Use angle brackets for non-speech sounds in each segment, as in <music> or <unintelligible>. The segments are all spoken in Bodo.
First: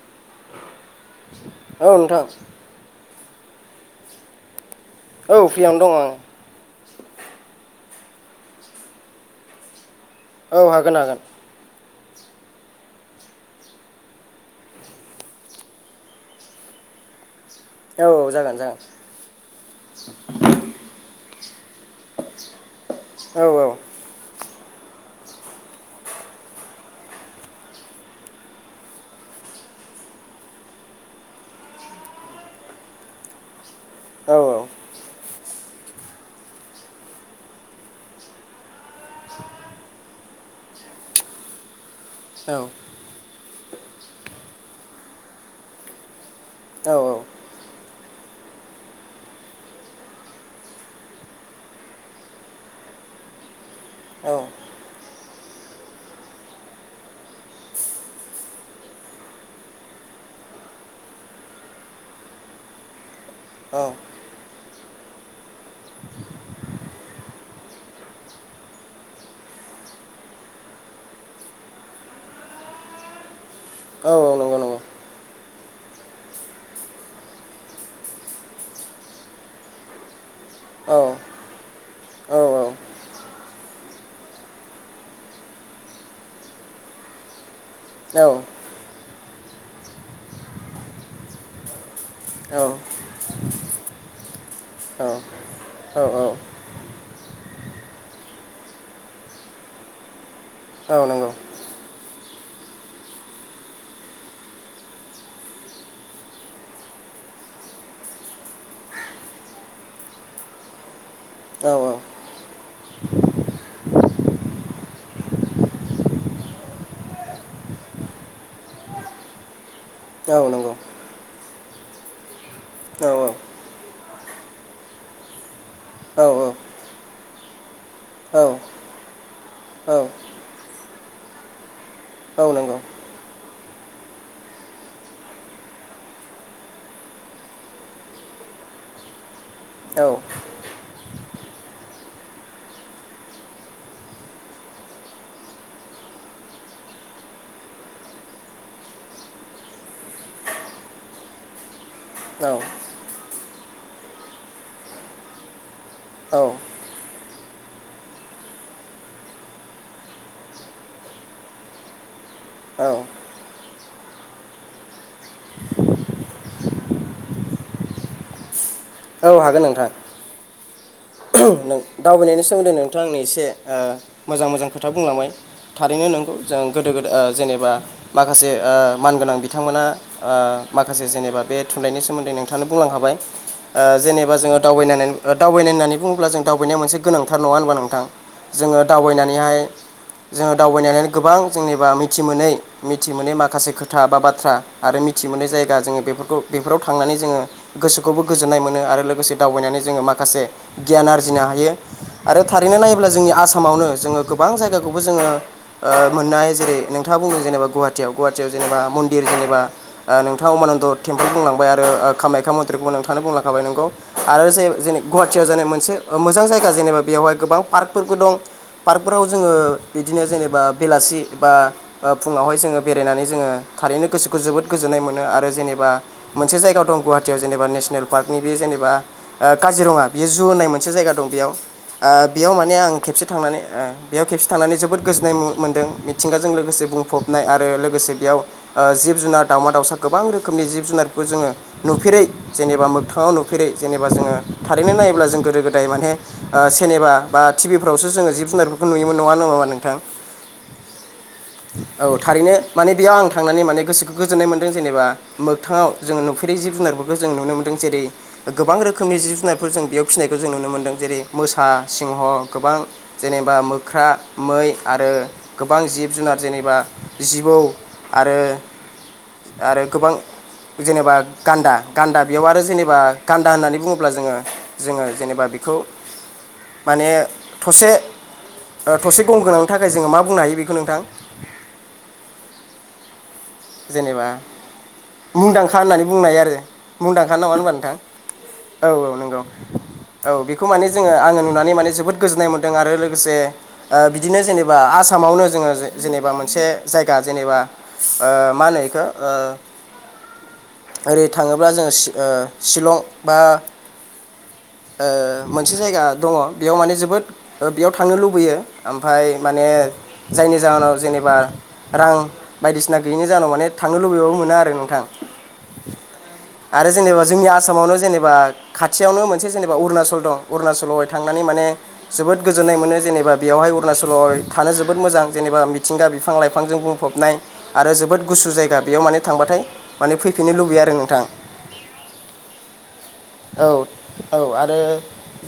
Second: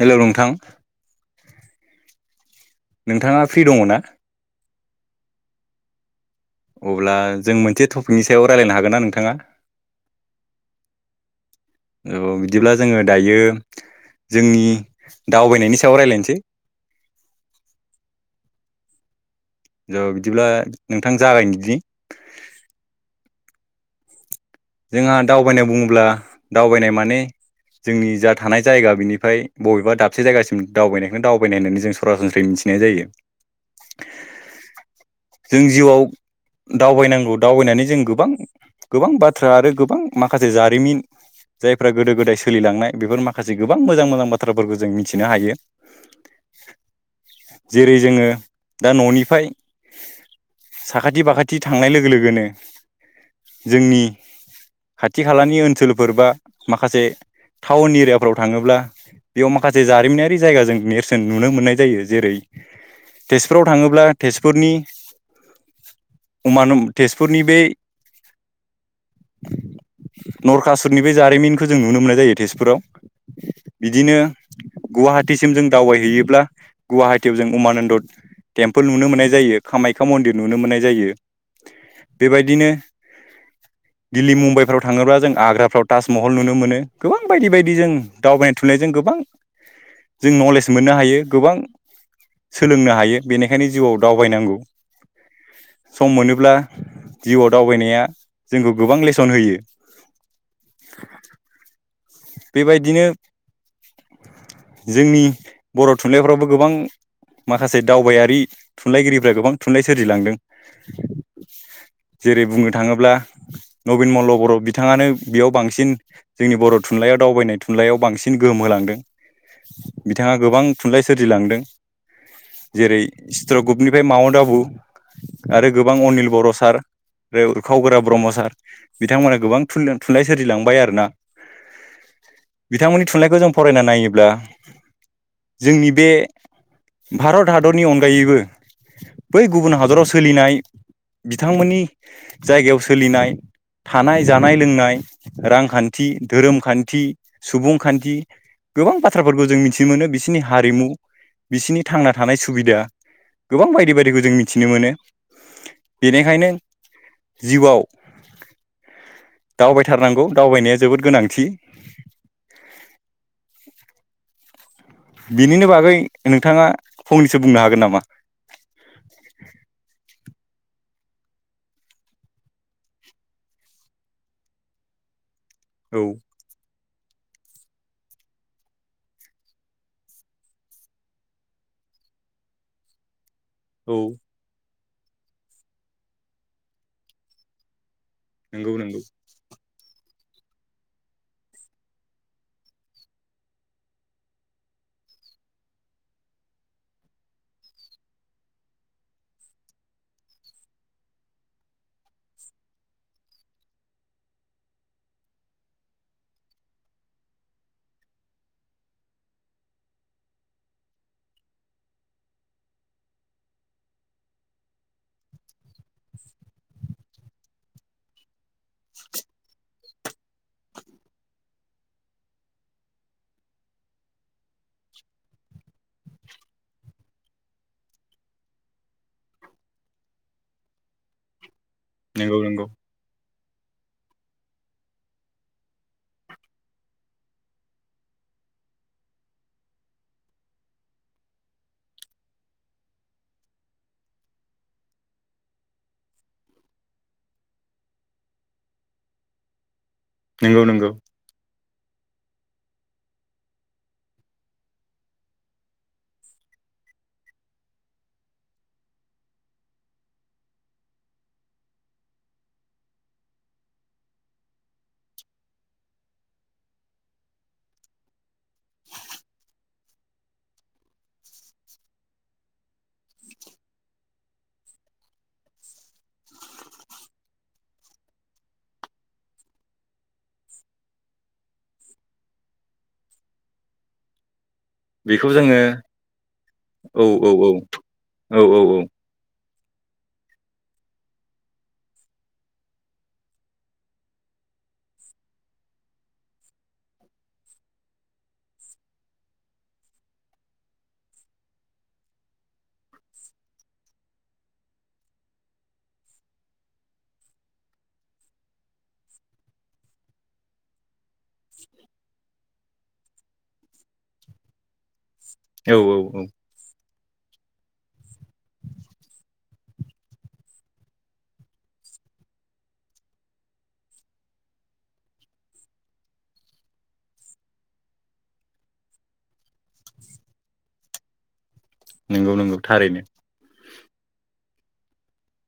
हेलौ नोंथां <unintelligible> औ नोंथां। नोंथाङा फ्रि दङना? औ फ्रियावनो दङ आं। बिनि सायाव रायलायनो हागोन ना नोंथाङा? औ हागोन हागोन। औ बिदिब्ला जोङो दायो जोंनि दावबायनायनि सायाव रायलायनोसै। औ जागोन जागोन। जो बिदिब्ला नोंथां जागायनो दिनि। औ जोंहा दावबायनाय बुङोब्ला दावबायनाय माने जोंनि जा थानाय जायगा बिनिफ्राय बबेबा दाबसे जायगासिम दावबायनायखौनो दावबायनाय होननानै जों सरासनस्रायै मि थिनाय जायो। औ औ। जों जिउआव दावबायनांगौ दावबायनानै जों गोबां गोबां बा थ्रा आरो गोबां माखासे जारिमिन जायफ्रा गोदो गोदाय औ सोलिलांनाय बेफोर माखासे गोबां मोजां मोजां बाथ्राफोरखौ जों मिथिनो हायो। औ जेरै जोङो दा न'निफाय साखाथि बाखाथि थांनाय लोगो लोगोनो जोंनि औ खाथि खालानि ओनसोलफोर बा माखासे टाउन एरियाफोराव थाङोब्ला बेयाव माखासे जारिमिनारि जायगा जों नेरसोन नुनो मोननाय जायो जेरै तेजपुराव औ थाङोब्ला नंगौ तेजपुरनि अमानम तेजपुरनि बे नरकासुरनि बे जारिमिनखौ जों नुनो मोननाय जायो तेजपुराव। औ बिदिनो औ नंगौ नंगौ। गुवाहाटिसिम जों दावबायहैयोब्ला गुवाहाटियाव जों उमानन्द टेम्पोल नुनो मोन्नाय जायो कामाख्या मन्दिर नुनो मोननाय जायो। औ औ औ बेबायदिनो दिल्ली मुम्बाइफ्राव थाङोब्ला जों आग्राफ्राव ताजमहल नुनो मोनो गोबां बायदि बायदि जों दावबायनाय थुननायजों गोबां जों नलेज मोननो हायो गोबां नंगौ औ सोलोंनो हायो बेनो खायनो जिउआव दावबायनांगौ औ औ सम मोनोब्ला जिउआव दावबायनाया जोंखौ गोबां लेसन होयो। औ नंगौ। बेबायदिनो जोंनि बर' थुनलाइफ्रावबो गोबां माखासे दावबायारि थुनलाइगिरिफ्रा गोबां थुनलाइ सोरजिलांदों। औ औ। जेरै बुंनो थाङोब्ला नबिन मल्ल' बर' बिथाङानो बेयाव बांसिन जोंनि बर' थुनलाइयाव दावबायनाय थुनलाइयाव बांसिन गोहोम होलांदों बिथाङा औ गोबां थुनलाइ सोरजिलांदों। जेरै चत्र ग्रुपनिफ्राय माउन्ट आबु आरो गोबां अनिल बर' सार ओै उरखाव गोरा ब्रह्म सार औ बिथांमोना गोबां थुन-थुनलाइ सोरजिलांबाय आरोना। नंगौ बिथांमोननि थुनलाइखौ जों फरायना नायोब्ला जोंनि बे भारत हादरनि अनगायैबो बै गुबुन हादराव औ औ सोलिनाय बिथांमोननि जायगायाव सोलिनाय थानाय जानाय लोंनाय रांखान्थि धोरोम खान्थि सुबुंखान्थि गोबां बाथ्राफोरखौ जों मिथिनो मोनो बिसोरनि हारिमु बिसिरनि थांना थानाय सुबिदा गोबां बायदि बायदिखौ जों मिथिनो मोनो बेनिखायनो जिउआव दावबायथारनांगौ दावबायनाया जोबोद गोनांथि औ बिनिनो बागै नोंथाङा फंनैसो बुंनो हागोन नामा? औ हागोन नोंथां। दावबायनायनि सोमोन्दै नोंथ आंनो एसे ओ मोजां मोजां खोथा बुंलांबाय औ थारैनो नंगौ जों गोदो गोद ओ जेनेबा माखासे ओ मानगोनां बिथांमोना ओ माखासे जेनेबा बे थुनलाइनि सोमोन्दै नोंथां बुंलां हाबाय ओ औ जेनेबा जोङो दावबायनानै दावबायनाय होननानै बुङोब्ला जों दावबायनाया मोनसे गोनांथार नङा होनबा नोंथां? नंगौ जोङो नंगौ दावबायनानैहाय जोङो दावबायनानै गोबां जेनेबा मिथि मोनै मिथि मोनै माखासे खोथा बा बाथ्रा आरो मिथि मोननाय जायगा जोङो बेफोरखौ बेफोराव थांनानै जोङो गोसोखौबो गोजोन्नाय मोनो आरो लोगोसे दावबायनानै जों जङो माखासे गियान आरजिनो हायो। आरो थारैनो नायोब्ला जोंनि आसामावनो जोंङो गोबां जायगाखौबो जोंङो मोननो हायो जेरै नोंथ नोंथा बुं जेनेबा गुवाहाटियाव गुवाहाटियाव जेनेबा मन्देर एबा अमानन्द टेम्पोल बुं लांबाय आरो खामाखा मथ्रिखौबो नोंथांनो बुंलाांखाबाय नोंगौ आरो जे जों गुवा <unintelligible> मोनसे मोजां जायगा जेनेबा बेवहाय गोबां पार्कबो दं। पार्कफोराव जोंङो बिदिनो जेनेबा बेलासि बा फुंङावहाय जोङो बेरायनानै जोंङो थारैनो गोसोखौ जोबोर गोजोननाय मोनो आरो जेनेबा मोनसे जायगा‌ दं गुहाटियाव जेनेबा नेसनेल पार्कनि बे एबा ओ काजिरङा बियो जु होननाय मोनसे जायगा दं बेयाव ओ नंगौ बेयाव नंगौ माने आं खेबसे थांनानै ओ बेयाव खेबसे थांनानै जोबोद गोजोननाय मोनदों मिथिंगाजों लोगोसे बुंफबनाय आरो लोगोसे बे आव ओ जिब जुनार दावमा दाउसा गोबां रोखोमनि जिब जुनारखौ जोङो नुफेरै जेनेबा मोगथाङाव नुफेरै जेनबा जोंङो थारैनो नायोब्ला जों गोदो गोदाय माने ओ सेनेमा बा टिभिफ्रावसो जोंङो जिब जुनारफोरखौ नुयोमोन नङा नङामा नोंथां? नंगौ नंगौ। औ थारैनो माने बेयाव आं थांनानै माने गोसोखौ गोजोननाय मोनदों जेनेबा मोगथाङाव जों नुफेरै जिब जुनारफोरखौ जों नुनो मोनदों जेरै गोबां रोखोनि जिब जुनार फोर जों बेयाव फिसिनायखौ जों नुनो मोनदों जेरै मोसा सिंह गोबां जेनेबा मोख्रा मै आरो गोबां जिब जुनार जेनेबा जिबौ आरो आरो गोबां जेनेबा गान्दा गान्दा बेयाव आरो जेनेबा गान्दा होननानै बुङोब्ला जोंङो जोङो जेनेबा बेखौ माने थसे थसे गं गोनांनि थाखाय जोंङो मा बुंनो हायो बेखौ नोंथां? <inaudible> जेनेबा बेखौ जोङो मुंदांखा होननानै बुंनाय आरो औ औ मुंदांखा नामा औ नङा होनबा नोंथां औ औ औ नंगौ। <inaudible> औ बेखौ माने जोङो आङो नुनानै माने जोबोद गोजोन्नाय मोन्दों आरो लोगोसे ओ बिदिनो जेनेबा आसाम मावनो जोङो जे जेनेबा मोनसे जायगा जेनेबा ओ मा होनो इखौ ओ ओरै थाङोब्ला जोङो शि ओ शिलं बा <inaudible> ओ मोनसे जायगा दङ बेयाव माने जोबोद ओ बेयाव थांनो लुबैयो ओमफाय माने जायनि जाहोनाव जेनेब बा रां बायदिसिना गैयैनि जाहोनाव माने थांनो लुबैबाबो मोना आरो नोंथां। औ औ औ। आरो जेनेबा जोंनि आसामावनो जेनेबा खाथियावनो मोनसे जेनेबा अरुणाचल दं अरुणाचलावहाय थांनानै माने जोबोद गोजोन्नाय मोनो जेनेबा बेवहाय अरुणाचलाव थानो जोबोद मोजां जेनेबा मिथिंगा बिफां लाइफांजों बुङ बुंफबनाय आरो जोबोद गुसु जायगा बेयाव माने थांबाथाय माने फैफिननो लुबैया आरो नोंथां। नोंगौ नोंगौ थारैनो। औ औ आरो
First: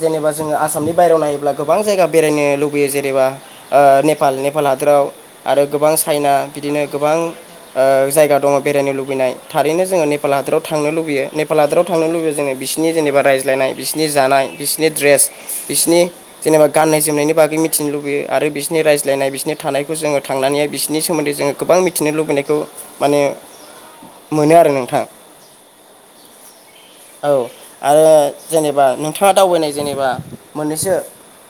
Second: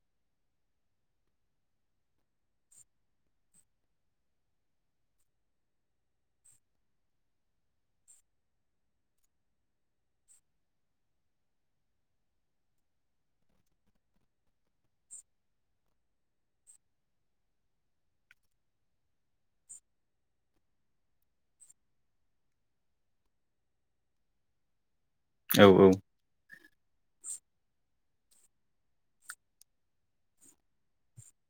जेनेबा जोङो आसामनि बायेरायाव नायोब्ला गोबां जायगा बेरायनो लुबैयो जेनेबा ओ नेपाल नेपाला लाव आरो गोबां चाइना बिदिनो गोबां ओ जायगा दङ बेरायनो लुबैनाय थारैनो जोङो नेपाल हादोराव थांनो लुबैयो नेपाल हादोराव थांनो लुबैयो जोङो बिसि बिसिनि जेनेबा रायज्लायनाय बिसिनि जानाय बिसिनि ड्रेस बिसिनि जेनेबा गाननाय जोमनायनि बागै मिथि थिनो लुबैयो आरो बिसिनि रायज्लायनाय बिसिनि थानायखौ जोङो थांनानैहाय बिसिनि सोमोन्दै जोङो गोबां मिथिनो लुबैनायखौ माने मोनो आरो नोंथां। औ औ। औ आरो जेनेबा नोंथाङा दावबायनाय जेनेबा मोननैसो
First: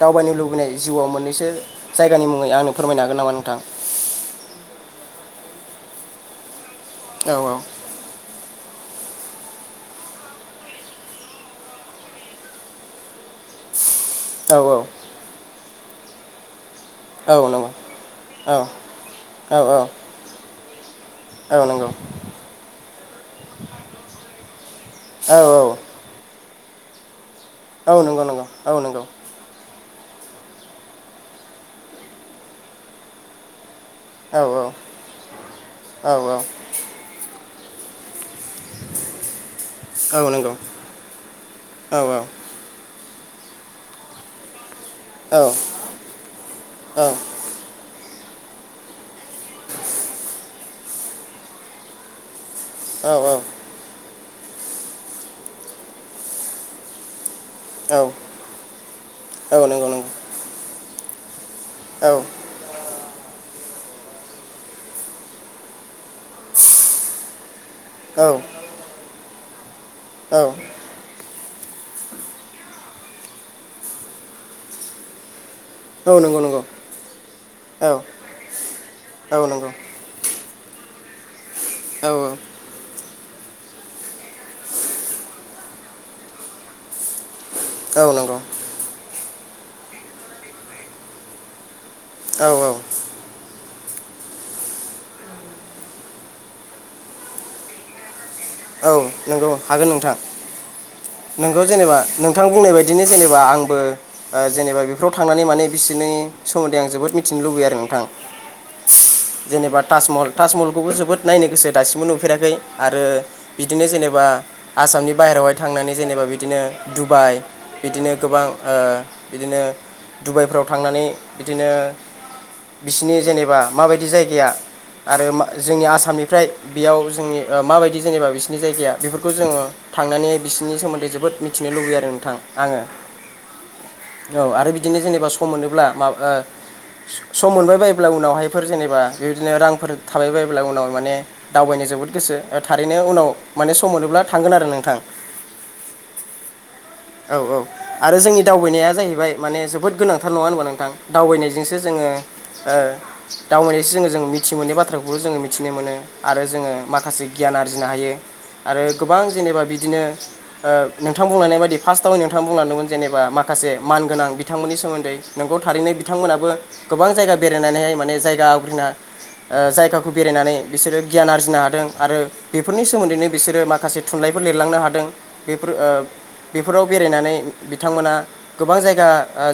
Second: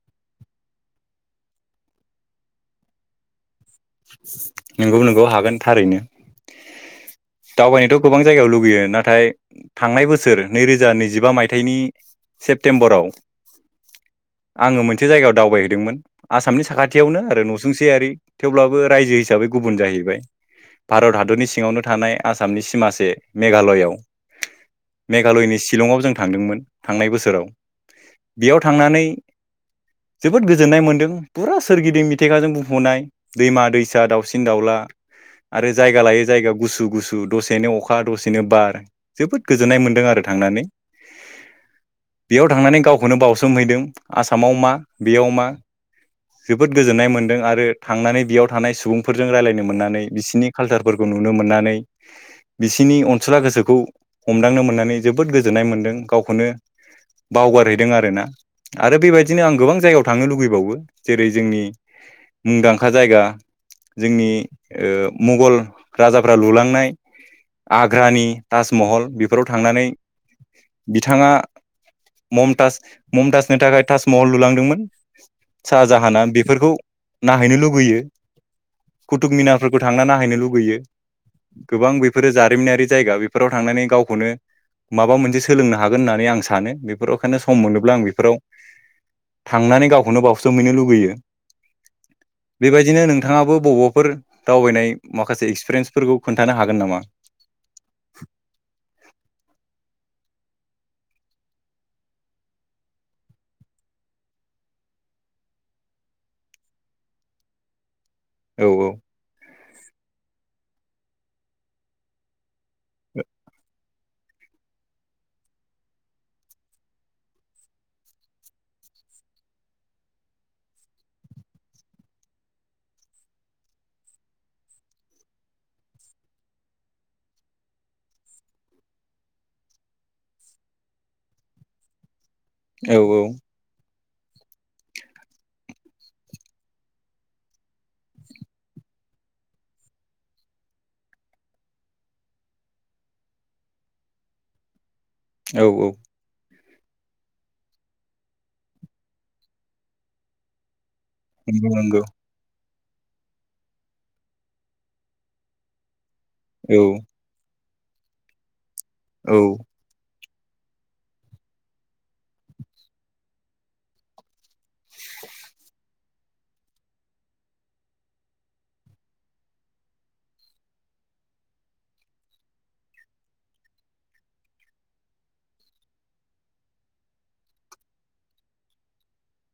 दावबायनो लुबैनाय जिउआव मोननैसो जायगानि मुङै आंनो फोरमायनो हागोन नामा नोंथां? नोंगौ नोंगौ हागोन थारैनो। औ दावबायनोथ' गोबां जायगायाव लुगैयो नाथाय थांनाय बोसोर नैरोजा नैजिबा मायथाइनि सेप्तेम्बराव आङो औ मोनसे जायगायाव दावबायहैदोंमोन आसामनि साखाथियावनो औ आरो नंगौ नसुंसेयारि औ थेवब्लाबो रायजो हिसाबै औ गुबुन जाहैबाय। भारत हादरनि औ सिङावनो नंगौ थानाय आसामनि सिमासे मेघालयआव। औ मेघालयनि शिलंआव जों थांदोंमोन थांनाय बोसोराव। औ नंगौ नंगौ बेयाव औ नंगौ। थांनानै जोबोद गोजोननाय मोन्दों फुरा सोरगिदिं मिथिंगाजों बुंफ'नाय दैमा दैस सा औ दाउसिन दाउला आरो जायगा औ औ लायै जायगा गुसु गुसु दसेनो अखा दसे नो बार जोबोद गोजोननाय मोनदों आरो नंगौ थांनानै औ औ बेयाव थांनानै गाव खौनो बावसोमहैदों आसामाव मा बेयाव मा औ जोबोद गोजोननाय मोनदों आरो थांनानै बियाव थानाय सुबुंफोरजों रायलायनो मोननानै बिसिनि कालसारफोरखौ नुनो मोननानै बिसिनि औ नंगौ अनसुला गोसोखौ हमदांनो मोननानै जोबोद गोजोननाय मोनदों गावखौनो। बावगारहैदों नंगौ औ आरो ना आरो बेबायदिनो आं औ गोबां जायगायाव थांनो लुगैबावो जेरै जोंनि औ दांखा जायगा जोंनि ओ मुंगल राजाफ्रा लुलांनाय आग्रानि ताजमहल बेफोराव थांनानै बिथाङा ममताज ममताजनि थाखाय ताजमहल लुलांदोंमोन। साजाहाना नंगौ बेफोरखौ नाहैनो लुुगैयो औ कुथुब औ नंगौ औ मिनारफोरखौ थांना नाहैनो लुुगैयो। गोबां बेफोरो जारिमिनारि जायगा बेफ फोराव थांनानै गावखौनो माबा मोनसे सोलोंनो हागोन होननानै आं सानो बेफोराव खायनो सम औ मोनोब्ला आं औ बेफोराव नंगौ थांनानै गावखौनो बावसोमहैनो लुबैयो। औ औ बेबायदिनो नोंथाङाबो बबाव फोर दावबायनाय माखासे एक्सपिरियेन्सफोरखौ खोन्थानो हागोन नामा? औ नंगौ हागोन नोंथां। <inaudible> नोंगौ जेनेबा नोंथां बुंनाय बायदिनो जेनेबा आंबो जेनेबा बेफोराव थांनानै माने बिसिनि नि सोमोन्दै आं जबोद मिथिनो लुबैयो आरो नोंथां। औ औ जेनेबा ताजमहल ताजमहलखौबो जोबोद नायनो गोसो दासिमबो नुफेराखै। आरो बिदिनो जेनेबा आसामनि बाहेरायावहाय थांनानै जेनेबा बिदिनो दुबाइ बिदिनो गोबां ओ बिदिनो दडुबाइफ्राव थांनानै बिदिनो बिसिनि जेनेबा माबायदि जायगाया आरो जोंनि आसामनिफ्राय बेयाव जोंनि माबायदि जेनेबा बिसिनि जायगाया बेफोरखौ जोङो थांनानै बिसिोरनि सोमोन्दै जोबोद मिथिनो लुबैयो आरो नोंथां। आङो औ औ औ आरो बिदिनो जेनेबा सम मोनोब्ला माबा ओ सम मोनबाय बायोब्ला उनावहायफोर जेनेबा बेदिनो रांफोर थाबाय बायोब्ला उनाव माने दावबायनाय। जोबोद गोसो थारैनो उनाव माने सम मोनोब्ला थांगोन आरो नोंथां। औ औ औ औ आरो जोंनि दावबायनाया जाहैबाय माने जोबोद गोनांथार नङा ओनबा नोंथां? नंगौ दावबायनायजोंसो नंगौ जोङो दावबायनायसो जोङो जों मिथि मोननाय बाथ्राखौबो जोङो मिथिनो मोनो। आरो जोङो औ माखासे गियान आरजिनो हायो। आरो गोबां औ जेनेबा बिदिनो ओ नोंथां बुंलांनाय बायदि फार्स्टआव नोंथां बुंलांदोंमोन जेनेबा माखासे मानगोनां बिथांमोननि सोमोन्दै नोंगौ थारैनो बिथांमोनाबो गोबां जायगा बेरायनानैहाय माने जायगा आवग्रिना ओ जायगाखौ बेरायनानै बिसोरो गियान आरजिनो हादों आरो बेफोरनि सोमोन्दैनो बिसोरो माखासे थुनलाइफोर लिरलांनो हादों बेफोर ओ बेफोराव बेरायनानै बिथांमोना गोबां जायगा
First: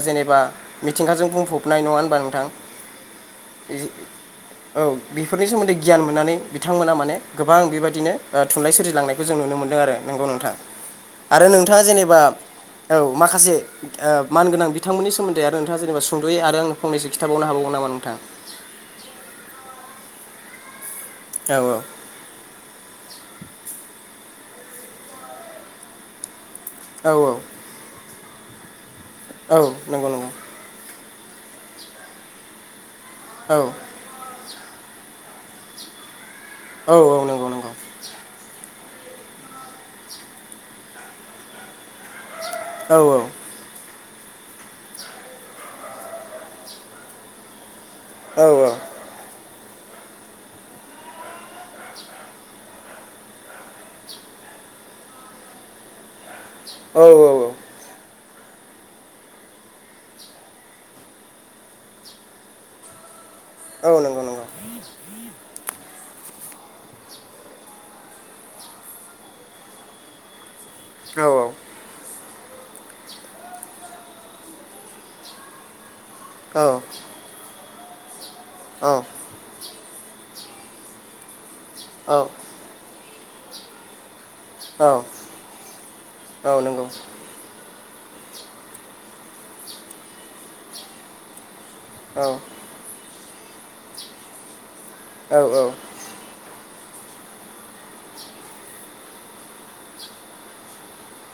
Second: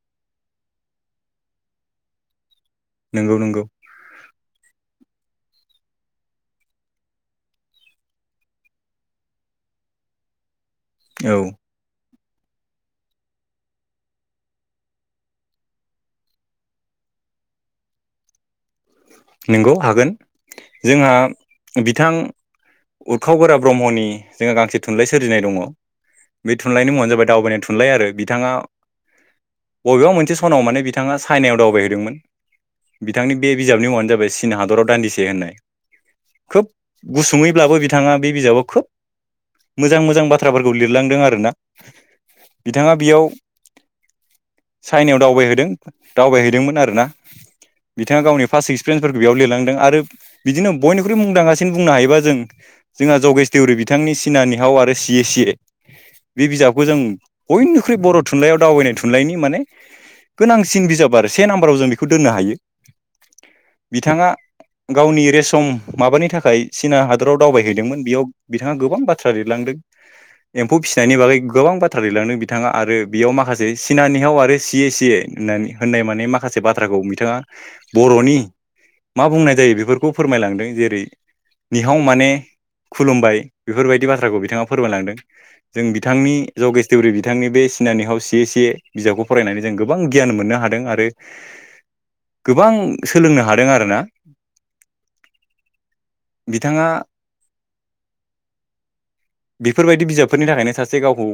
जेनेबा मिथिंगाजों बुंफबनाय। नङा होनबा नोंथां? नंगौ नंगौ। औ बेफोरनि सोमोन्दै गियान मोननानै बिथांमोना माने गोबां बेबायदिनो। थुनलाइ सोरजिलांनायखौ जों नुनो मोनदों आरो नोंगौ नोंथाङा आरो औ नोंथाङा जेनेबा औ माखासे मानगोनां बिथांमोननि सोमोन्दै आरो नोंथाङा जेनेबा सुंद'यै आरो आं फंनैसो खिथाबाव‌ हाबावोन नामा नोंथां? नंगौ हागोन। जोंहा औ बिथां उरखाव गोरा ब्रह्मनि जोंहा गांसे थुनलाइ सोरजिनाय दङ बे थुनलाइनि मुङानो औ जाबाय दावबायनाय थुनलाइ आरो बिथाङा औ नंगौ बबेबा नंगौ मोनसे सनाव माने बिथाङा चाइनायाव दावबायहैदोंमोन। बिथांनि बे औ बिजाबनि मुङानो जाबाय चीन हादराव दान्दिसे होननाय। खोब औ नंगौ नंगौ गुसुङैब्लाबो बिथाङा बे बिजाबाव खोब मोजां मोजां बाथ्राफोरखौ लिरलांदों आरोना औ बिथाङा बेयाव। चाइनायाव दावबायहैदों दावबायहैदोंमोन आरोना बिथाङा औ गावनि फार्स्ट सिक्स बेयाव लिरलांदों आरो बिदिनो बयनिख्रुइ मुंदांसिनो बुंनो हायोबा जों जोंहा जगेश देउरि बिथांनि सिनानिहाव आरो सि सि बे बिजाबखौ जों औ बयनिख्रुइ बर'। थुनलाइयाव दावबायनाय थुनलाइनि माने गोनांसिन बिजाब आरो से नाम्बाराव जों बेखौ दोननो हायो। औ नंगौ बिथाङा नंगौ गावनि रेस सम माबानि थाखाय चीना हादराव दावबायहैदोंमोन बेयाव बिथाङा गोबां बाथ्रा लिरलांदों। एम्फौ फिनायनि औ बागै गोबां बाथ्राारि लाांदों बि बिथाङा आरो बेयाव माखासे सिनानिहायाव आरो सियै सियै होननानै। होननाय माने औ माखासे बाथ्राखौ बिथाङा बर'नि औ मा बुंनाय जायो बेफोरखौ खौ फोरमायलांदों जेरै निहाव नंगौ माने औ खुलुमबाय बेफोरबायदि बाथ्रा। खौ बिथाङा औ फोरमायलांदों जों बिथांनि जगेश देवरी बिथांनि बे‌। सिनानियाव सेसे बिजाबखौ फरायनानै जों गोबां गियान मोननो हादों आरो। गोबां सोलोंनो हादों आरोना। औ औ। बिथाङा बेफोरबायदि बिजाबफोरनि थाखायनो सासे गावखौ।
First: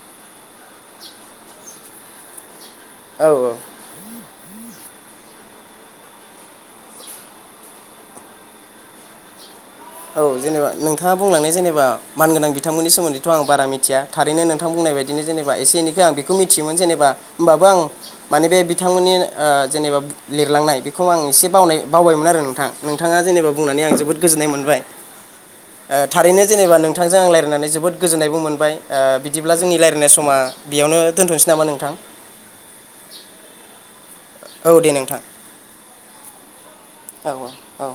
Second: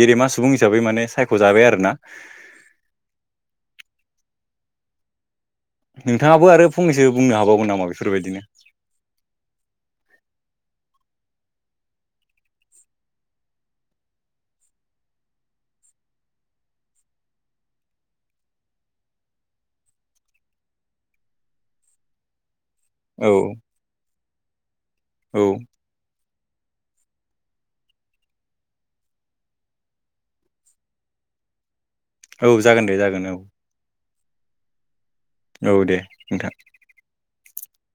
गेदेमा सुबुं हिसाबै माने सायख'जाबाय आरोना। औ औ नोंथाङाबो आरो फंनैसो बुंनो हाबावगोन नामा बेफोरबायदिनो? औ जेनेबा नोंथाङा बुंलांनाय जेनेबा मानगोनां बिथांमोननि सोमोन्दैथ' आं बारा मिथिया थारैनो नोंथां बुं नायबादिनो जेनोबा एसे एनैखो आं बिखौ मिथियोमोन जेनोबा होनबाबो आं मानि बे बिथांमोननि ओ। एबा लिरलांनाय बेखौ आं एसे बावनाय बावबायमोन आरो नोंथां नोंथाङा औ जेनेबा बुंनानै आं जोबोद गोजोननाय मोनबाय। औ ओ थारैनो जेनेबा नोंथांजों आं रायलायनानै जोबोद गोजोननायबो मोनबाय ओ बिदिब्ला जोंनि रायल्लायनाय समा बेयावनो। दोनथसै नामा नोंथां? औ जागोन दे जागोन औ औ दे नोंथां। औ दे नोंथां। औ औ औ